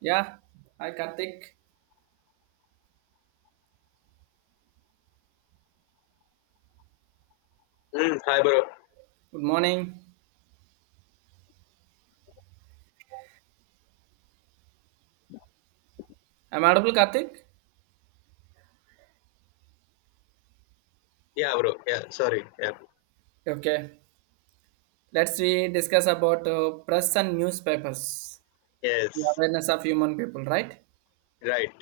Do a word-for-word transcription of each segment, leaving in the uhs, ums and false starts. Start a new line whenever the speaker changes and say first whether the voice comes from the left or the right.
right: Yeah. Hi, Karthik.
left: Mm, hi, bro.
right: Good morning. I'm audible, Karthik.
left: Yeah, bro. Yeah, sorry. Yeah.
right: Okay. Let's we discuss about uh, press and newspapers, the
left: Yes,
right: awareness of human people, right?
left: right.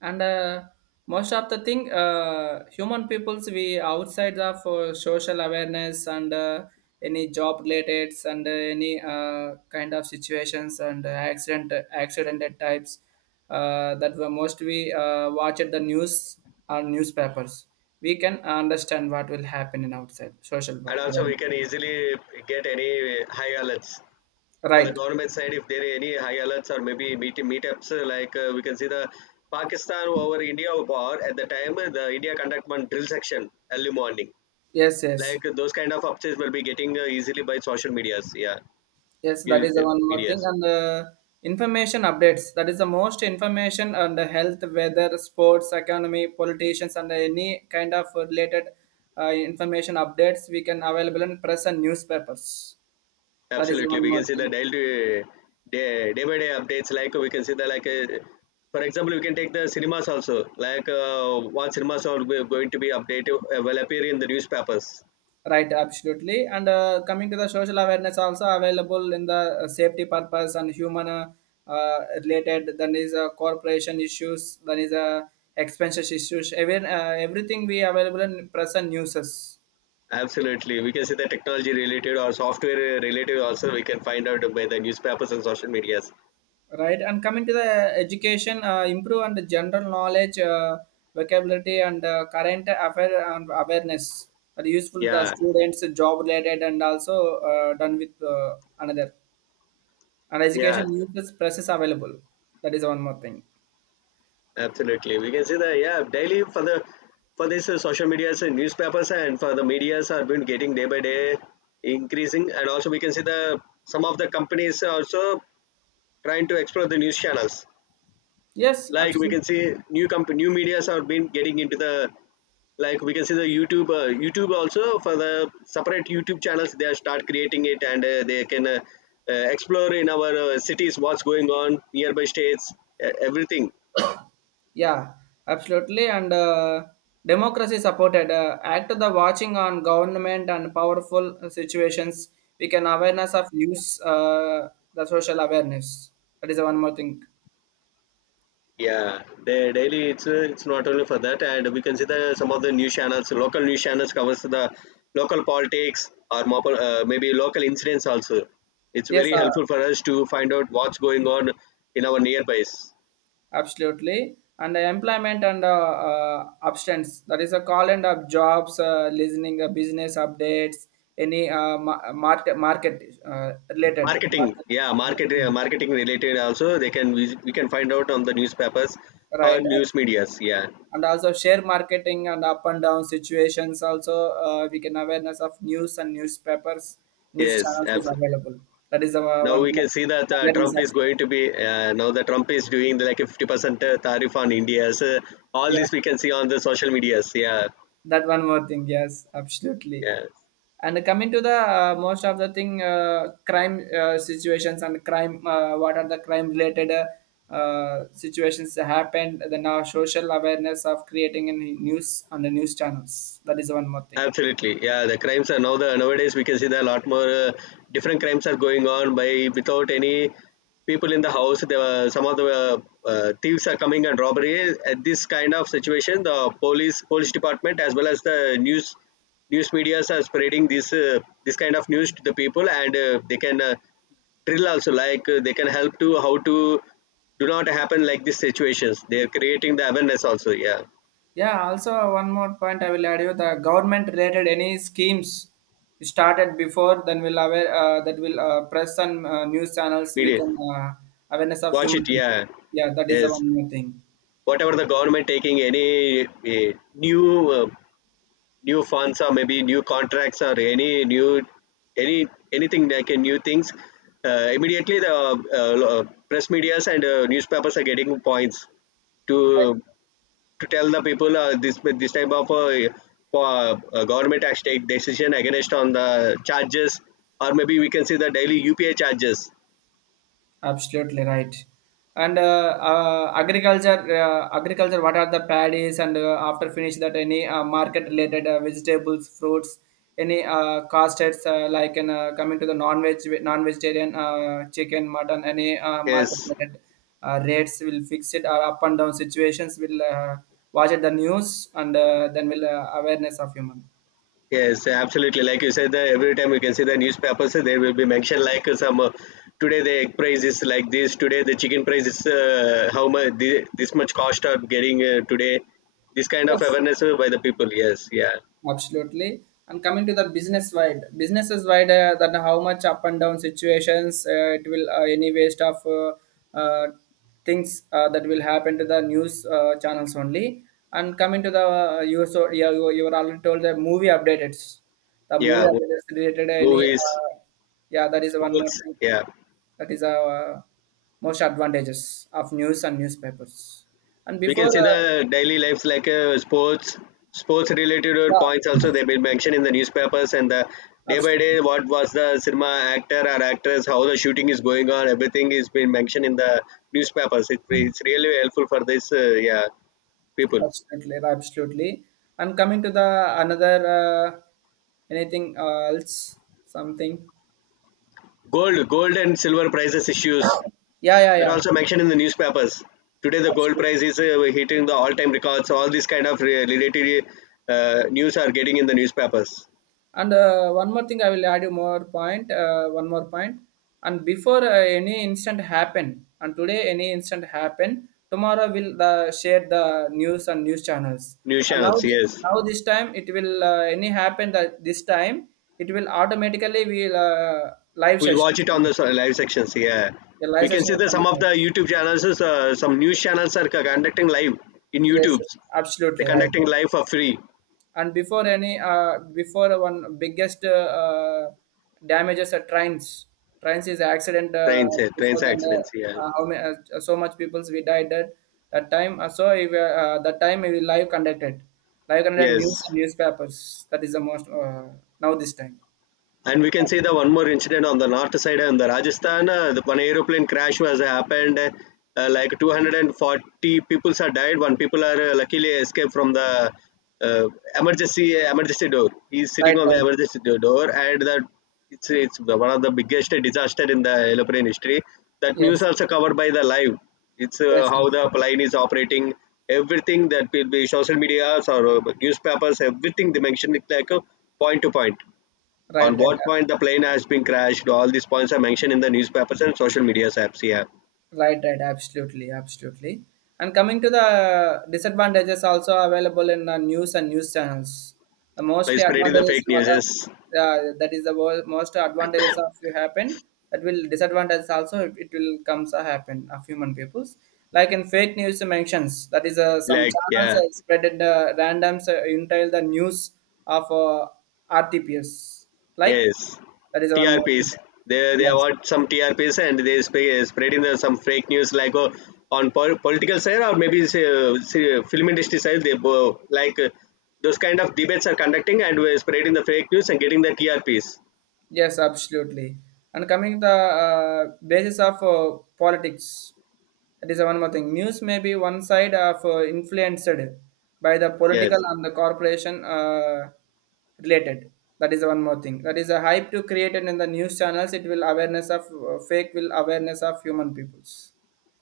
right: and uh, most of the thing uh, human peoples we outside of uh, social awareness and uh, any job related and uh, any uh, kind of situations and uh, accident accidented types uh, that were most we uh, watch at the news or newspapers. We can understand what will happen in outside social wa-
left: And also,
right: awareness.
left: we can easily get any high alerts for the
right: Right,
left: government side if there are any high alerts or maybe meet meetups. uh, Like uh, we can see the Pakistan over India war at the time, uh, the India conduct one drill section early morning.
right: yes, yes.
left: Like uh, those kind of updates will be getting uh, easily by social medias. Yeah,
right: Yes, that
left: You-
right: is the
left: uh,
right: one more thing.
left: medias.
right: And uh, information updates. That is the most information on the health, weather, sports, economy, politicians, and any kind of related uh, information updates we can available in press and newspapers. That is the
left: Absolutely,
right: one
left: we
right: more
left: can see the
right: thing.
left: daily day day by day updates. Like we can see the like, uh, for example, we can take the cinemas also. Like uh, what cinemas are go- going to be updated uh, will appear in the newspapers.
right: Right, absolutely. And uh, coming to the social awareness also available in the uh, safety purpose and human uh, uh, related. Then is uh, corporation issues. Then is uh, expenses issues. Even uh, everything we available in press and newses.
left: Absolutely, we can see the technology related or software related also. We can find out by the newspapers and social medias.
right: Right, and coming to the education, uh, improve on the general knowledge, uh, vocabulary, and uh, current affair and awareness are useful to the
left: Yeah,
right: students, job related, and also uh, done with uh, another. And
left: yeah.
right: education uses process available. That is one more thing.
left: Absolutely, we can see that. Yeah, daily for the for this uh, social medias and newspapers and for the medias are been getting day by day increasing, and also we can see the some of the companies are also trying to explore the news channels.
right: Yes,
left: Like we
right: absolutely.
left: can see new comp new medias are been getting into the, like we can see the YouTube uh, YouTube also. For the separate YouTube channels they are start creating it, and uh, they can uh, uh, explore in our uh, cities what's going on nearby states, uh, everything.
right: Yeah, absolutely. And uh, democracy supported. Uh, act the watching on government and powerful situations. We can awareness of news, uh, the social awareness. That is one more thing.
left: Yeah, the daily it's uh, it's not only for that, and we consider some of the news channels. Local news channels covers the local politics or mo- uh, maybe local incidents also. It's
right: Yes,
left: very
right: uh,
left: helpful for us to find out what's going on in our nearbys.
right: absolutely. And the employment and uh, uh, abstinence. That is a call and of jobs, uh, listening, uh, business updates, any uh, ma- market market uh, related.
left: Marketing,
right: Market,
left: yeah, market uh, marketing related also. They can, we, we can find out on the newspapers or
right: right.
left: news medias. Yeah,
right: And also share marketing and up and down situations also uh, we can awareness of news and newspapers, news
left: yes,
right: channels is
left: absolutely.
right: available. That is our
left: Now
right: one
left: we can
right: more
left: see that uh,
right: awareness
left: Trump is
right: also,
left: going to be, uh, now the Trump is doing the, like a fifty percent tariff on India. So all
right: yeah,
left: this we can see on the social medias. Yeah,
right: that one more thing, yes, absolutely.
left: yes.
right: And coming to the uh, most of the thing uh, crime uh, situations and crime, uh, what are the crime related uh, uh, situations that happened, then our social awareness of creating a news on the news channels. That is one more thing.
left: Absolutely, yeah. The crimes are now the nowadays, we can see that a lot more uh, different crimes are going on by without any people in the house. There were some of the uh, uh, thieves are coming and robbery. At this kind of situation, the police police department as well as the news news media's are spreading this uh, this kind of news to the people, and uh, they can uh, drill also. Like uh, they can help to how to do not happen like these situations. They are creating the awareness also. Yeah,
right: Yeah, also one more point I will add you the government related any schemes started before, then will aware uh, that will uh, press on uh, news channels. We
left: media
right: can uh, awareness of
left: watch
right: human
left: it.
right: people.
left: Yeah,
right: Yeah, that is the
left: yes.
right: one more thing.
left: Whatever the government taking any uh, new uh, new funds or maybe new contracts or any new any anything like a new things, uh, immediately the uh, uh, press medias and uh, newspapers are getting points to to tell the people, uh, this this type of uh, uh, uh, government has take decision against on the charges, or maybe we can see the daily U P I charges.
right: Absolutely right. And uh, uh, agriculture, uh, agriculture. What are the paddies? And uh, after finish that, any uh, market-related uh, vegetables, fruits, any uh, castards uh, like in uh, coming to the non-veg, non-vegetarian uh, chicken, mutton, any uh,
left: Yes,
right: market-related uh, rates will fix it or up and down situations. Will uh, watch it the news and uh, then will uh, awareness of human.
left: yes, absolutely. Like you said, that every time you can see the newspapers, uh, there will be mentioned like uh, some uh, today the egg price is like this, today the chicken price is, uh, how much this, this much cost are getting uh, today. This kind of
right: Yes.
left: awareness uh, by the people. Yes, yeah,
right: Absolutely. And coming to the business wide, businesses wide, uh, that how much up and down situations uh, it will uh, any waste of uh, uh, things uh, that will happen to the news uh, channels only. And coming to the uh, you so yeah you, you were already told the movie updates, the movie
left: yeah. Mo-
right: updates related any
left: Movies,
right: uh, yeah, that is one more
left: sports,
right: thing,
left: yeah.
right: that is uh, most advantages of news and newspapers. And
left: We
right: before
left: can see
right: the,
left: the daily lives like, uh, sports, sports related uh, points
right: yeah,
left: also they've been mentioned in the newspapers, and the day by
right: absolutely.
left: day what was the cinema actor or actress, how the shooting is going on, everything is been mentioned in the newspapers. It, it's really helpful for this uh, yeah people.
right: Absolutely, absolutely. And coming to the another uh, anything uh, else, something.
left: Gold, gold and silver prices issues,
right: Yeah, yeah,
left: that
right: yeah.
left: also mentioned in the newspapers. Today the gold price
right: Absolutely.
left: is uh, hitting the all-time records. All these kind of uh, related uh, news are getting in the newspapers,
right: And uh, one more thing, I will add you more point. Uh, one more point. And before uh, any incident happen, and today any incident happen, tomorrow will the share the news and news channels.
left: news
right: And now,
left: channels.
right: thi-
left: Yes.
right: now this time it will uh, any happen that this time it will automatically will uh, live
left: We'll watch
right: sessions.
left: it on the uh, live sections. Yeah,
right: The
left: we
right: live
left: can
right: session
left: see
right: will
left: that some of the
right: connect.
left: YouTube channels, uh, some news channels are conducting live in
right: Yes, yes,
left: YouTube's. They're
right: absolutely right.
left: conducting live for free
right: And before any, uh, before one biggest uh, uh, damages are trains. Trains is accident uh,
left: trains, uh, trains
right: before then. Uh,
left: accidents. Yeah,
right: uh, how many? Uh, so much people's we died that that time. Uh, so if, uh, uh, that time we live conducted, live conducted news
left: yes.
right: and newspapers. That is the most uh, now this time.
left: And we can see the one more incident on the north side uh, in the Rajasthan. Uh, the one aeroplane crash was happened. Uh, uh, like two hundred forty people are died. One people are uh, luckily escaped from the uh, emergency emergency door. He is sitting
right: Right,
left: on the
right: right.
left: emergency do- door, and that it's it's one of the biggest disaster in the aeroplane history. That news
right: Yes,
left: also covered by the live. It's uh,
right: yes, yes.
left: How the plane is operating. Everything that will be social media or uh, newspapers, everything they mentioned it like a point to point
right: Right,
left: on
right: right.
left: what point the plane has been crashed. All these points are mentioned in the newspapers and social media apps. Yeah,
right: Right, right, absolutely, absolutely. And coming to the disadvantages also available in the news and news channels. The
left: by
right: mostly
left: spreading the
right: advantages
left: fake
right: what
left: news.
right: are,
left: Yes.
right: uh, that is the wo- most advantages of you happen, that will disadvantages also. It, it will comes a happen of human peoples. Like in fake news mentions, that is uh, some
left: Like
right: channels
left: yeah,
right: are spread in the randoms uh, entail the news of uh, R T P S like,
left: yes,
right: that is one more thing.
left: T R Ps. They they
right: Yes.
left: want some T R Ps, and they sp- spreading the, some fake news like oh, on pol- political side, or maybe say, uh, say, film industry side. They bo- like uh, Those kind of debates are conducting, and we're spreading the fake news and getting the T R Ps.
right: Yes, absolutely. And coming the uh, basis of uh, politics, that is one more thing. News may be one side of uh, influenced by the
left: Yes,
right: political and the corporation uh, related. That is one more thing. That is a hype to create it in the news channels. It will awareness of uh, fake, will awareness of human peoples.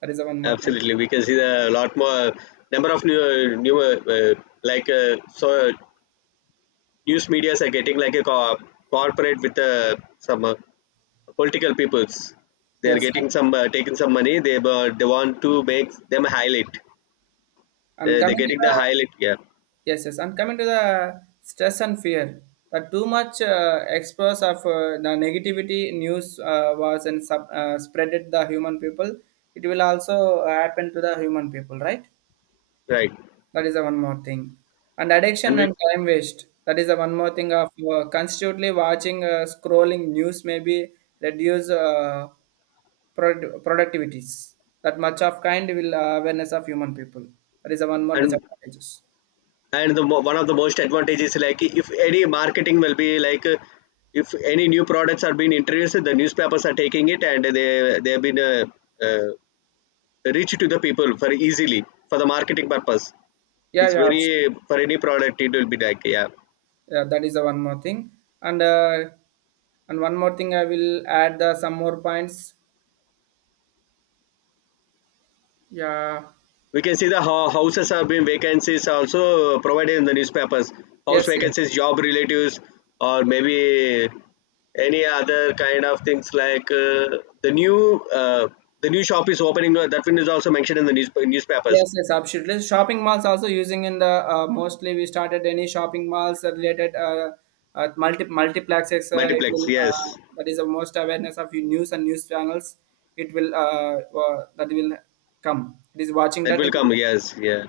right: That is one more thing.
left: absolutely. We can see the lot more number of new, uh, new uh, uh, like uh, so news medias are getting like a co- corporate with uh, some uh, political peoples. They're
right: Yes,
left: getting some uh, taking some money. They uh, they want to make them highlight.
right: and
left: Uh, they're
right: coming to
left: getting the
right: the,
left: highlight. Yeah,
right: yes, yes. And coming to the stress and fear, the too much uh, express of uh, the negativity news uh, was and sub, uh, spreaded the human people. It will also happen to the human people, right?
left: right.
right: That is the one more thing. And
left: And
right: addiction
left: we
right: and time waste. That is the one more thing of uh, constantly watching, uh, scrolling news maybe reduce uh, prod productivities. That much of kind will uh, awareness of human people. That is the one more
left: and
right: disadvantages.
left: and the mo- one of the most advantages, like if any marketing will be like. Uh, if any new products are being introduced, the newspapers are taking it and they they have been uh, uh, reached to the people for easily for the marketing purpose.
right: Yeah,
left: It's
right: yeah.
left: very for any product it will be like, yeah,
right: Yeah, that is the one more thing. And uh, and one more thing, I will add the some more points. Yeah.
left: we can see the ho- houses have been vacancies also provided in the newspapers. House
right: Yes. Yes.
left: vacancies, job relatives, or maybe any other kind of things like uh, the new uh, the new shop is opening, uh, that one is also mentioned in the news- newspapers.
right: Yes. Yes. Absolutely. Shopping malls also using in the uh, mostly we started any shopping malls are related uh, uh multi multiplexes. Uh, it
left: Multiplex,
right: will uh,
left: yes,
right: that is the most awareness of your news and news channels. It will uh, uh that will come. It is watching
left: that
right: that.
left: will come,
right: Again.
left: yes, yeah,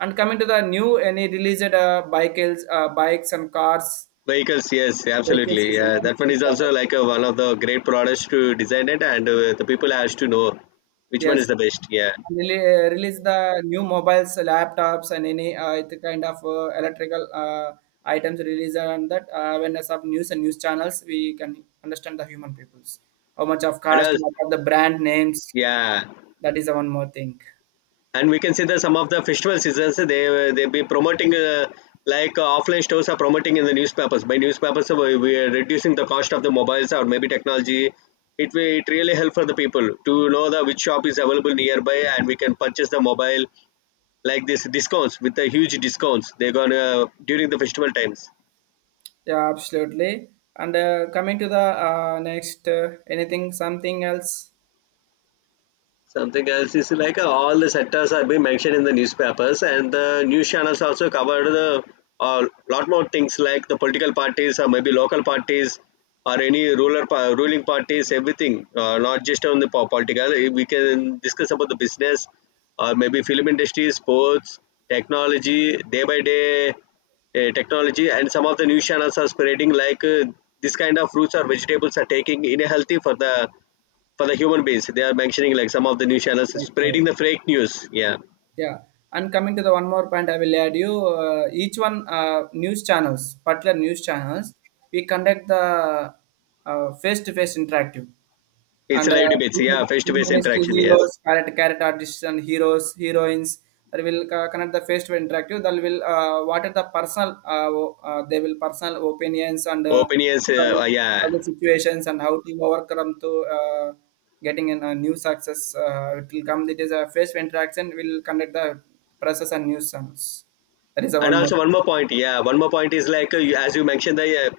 right: And coming to the new any released uh, bicycles, uh, bikes and cars,
left: vehicles, yes, absolutely,
right: vehicles is the
left: yeah.
right: most
left: That one is also
right: important.
left: like uh, one of the great products to design it, and uh, the people has to know which one
right: Yes.
left: is the best, yeah,
right: And rele uh, release the new mobiles, laptops, and any uh, it kind of uh, electrical uh, items release, and that uh, awareness of news and news channels, we can understand the human peoples. How much of
left: and
right: cost,
left: also,
right: what are the brand names?
left: yeah.
right: That is the one more thing.
left: And we can see that some of the festival seasons, they they be promoting uh, like uh, offline stores are promoting in the newspapers. By newspapers, uh, we, we are reducing the cost of the mobiles or maybe technology. It will, it really help for the people to know the which shop is available nearby, and we can purchase the mobile like this discounts, with the huge discounts they're gonna during the festival times.
right: Yeah, absolutely. And uh, coming to the uh, next, uh, anything, something else?
left: Something else is like, uh, all the sectors are being mentioned in the newspapers, and the news channels also cover the a, uh, lot more things like the political parties or maybe local parties, or any ruler pa- ruling parties. Everything, uh, not just on the po- political. Eh, we can discuss about the business or maybe film industry, sports, technology, day by day uh, technology, and some of the news channels are spreading like, uh, this kind of fruits or vegetables are taking in a healthy for the for the human beings. They are mentioning like some of the news channels
right: Right,
left: spreading
right: right.
left: the fake news. Yeah,
right: Yeah. And coming to the one more point, I will add you uh, each one uh, news channels, particular news channels, we conduct the face to face interactive.
left: it's a
right: and
left: live
right: uh,
left: debates.
right: film,
left: Yeah, face to
right: film
left: face
right: industry
left: interaction. Yes,
right: heroes character, character artists and heroes heroines, that will uh, connect the face to interactive, that will uh, what are the personal uh, o- uh, they will personal opinions and uh,
left: opinions. Uh,
right: struggle,
left: uh, yeah,
right: struggle situations and how to overcome to uh, getting in a new success. uh, it will come, it is a face to interaction will conduct the process and new sums. That is the
left: and
right: one more
left: also one
right: thing.
left: more point. Yeah, one more point is like, uh, you- as you mentioned the. Uh,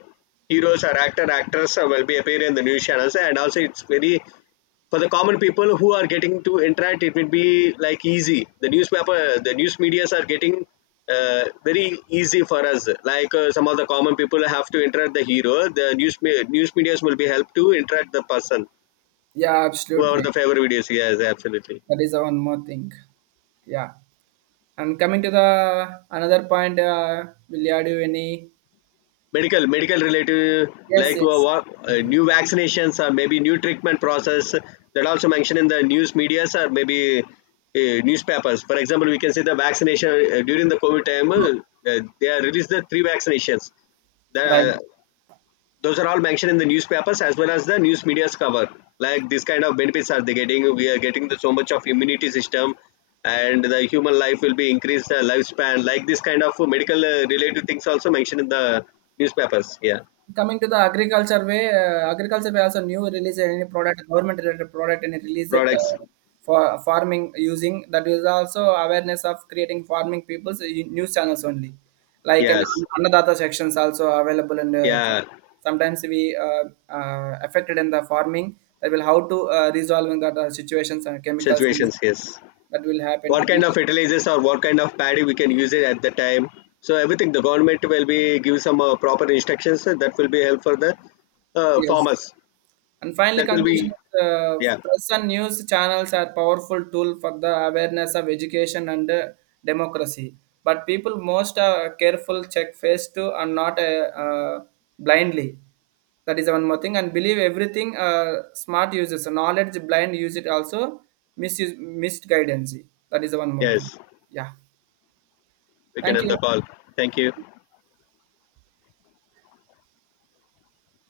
left: Heroes or actor actors uh, will be appearing in the news channels, and also it's very for the common people who are getting to interact. It will be like easy, the newspaper, the news medias are getting uh, very easy for us. Like uh, some of the common people have to interact the hero, the news me- news medias will be help to interact the person
right: Yeah,
left: whoever
right: absolutely,
left: the favorite videos, yes, absolutely.
right: that is the one more thing. Yeah. And coming to the another point, uh, will you add any?
left: Medical, medical related,
right: Yes,
left: like uh,
right: yes,
left: what uh, new vaccinations or maybe new treatment process, that also mentioned in the news medias or maybe uh, newspapers. For example, we can say the vaccination uh, during the covid time, uh, uh, they are released the three vaccinations, the
right: right.
left: those are all mentioned in the newspapers as well as the news media's cover. Like this kind of benefits are they getting, we are getting the, so much of immunity system, and the human life will be increased the lifespan. Like this kind of medical uh, related things also mentioned in the newspapers, yeah,
right: Coming to the agriculture way, uh, agriculture way also new release any product, government related product, and release it
left: products,
right: uh, for farming using, that is also awareness of creating farming people's uh, news channels only, like an
left: yes,
right: Annadata sections also available in the ch-
left: yeah,
right: sometimes we uh, uh, affected in the farming, that will how to uh, resolving that uh, situations and chemicals
left: situations, yes.
right: that will happen to
left: What
right: the.
left: kind of fertilizers or what kind of paddy we can use it at the time, so everything the government will be give some uh, proper instructions uh, that will be help for the uh,
right: Yes.
left: farmers,
right: And finally,
left: that will
right: conclusion
left: be,
right: is uh,
left: yeah,
right: press and news channels are powerful tool for the awareness of education and uh, democracy. But people most are careful, check face to, and not uh, uh, blindly. That is one more thing. And believe everything uh, smart uses. Knowledge blind use it also misuse, missed guidance. That is one more thing.
left: yes,
right: Yeah.
left: we can
right: Thank
left: end the
right: you.
left: call. Thank you.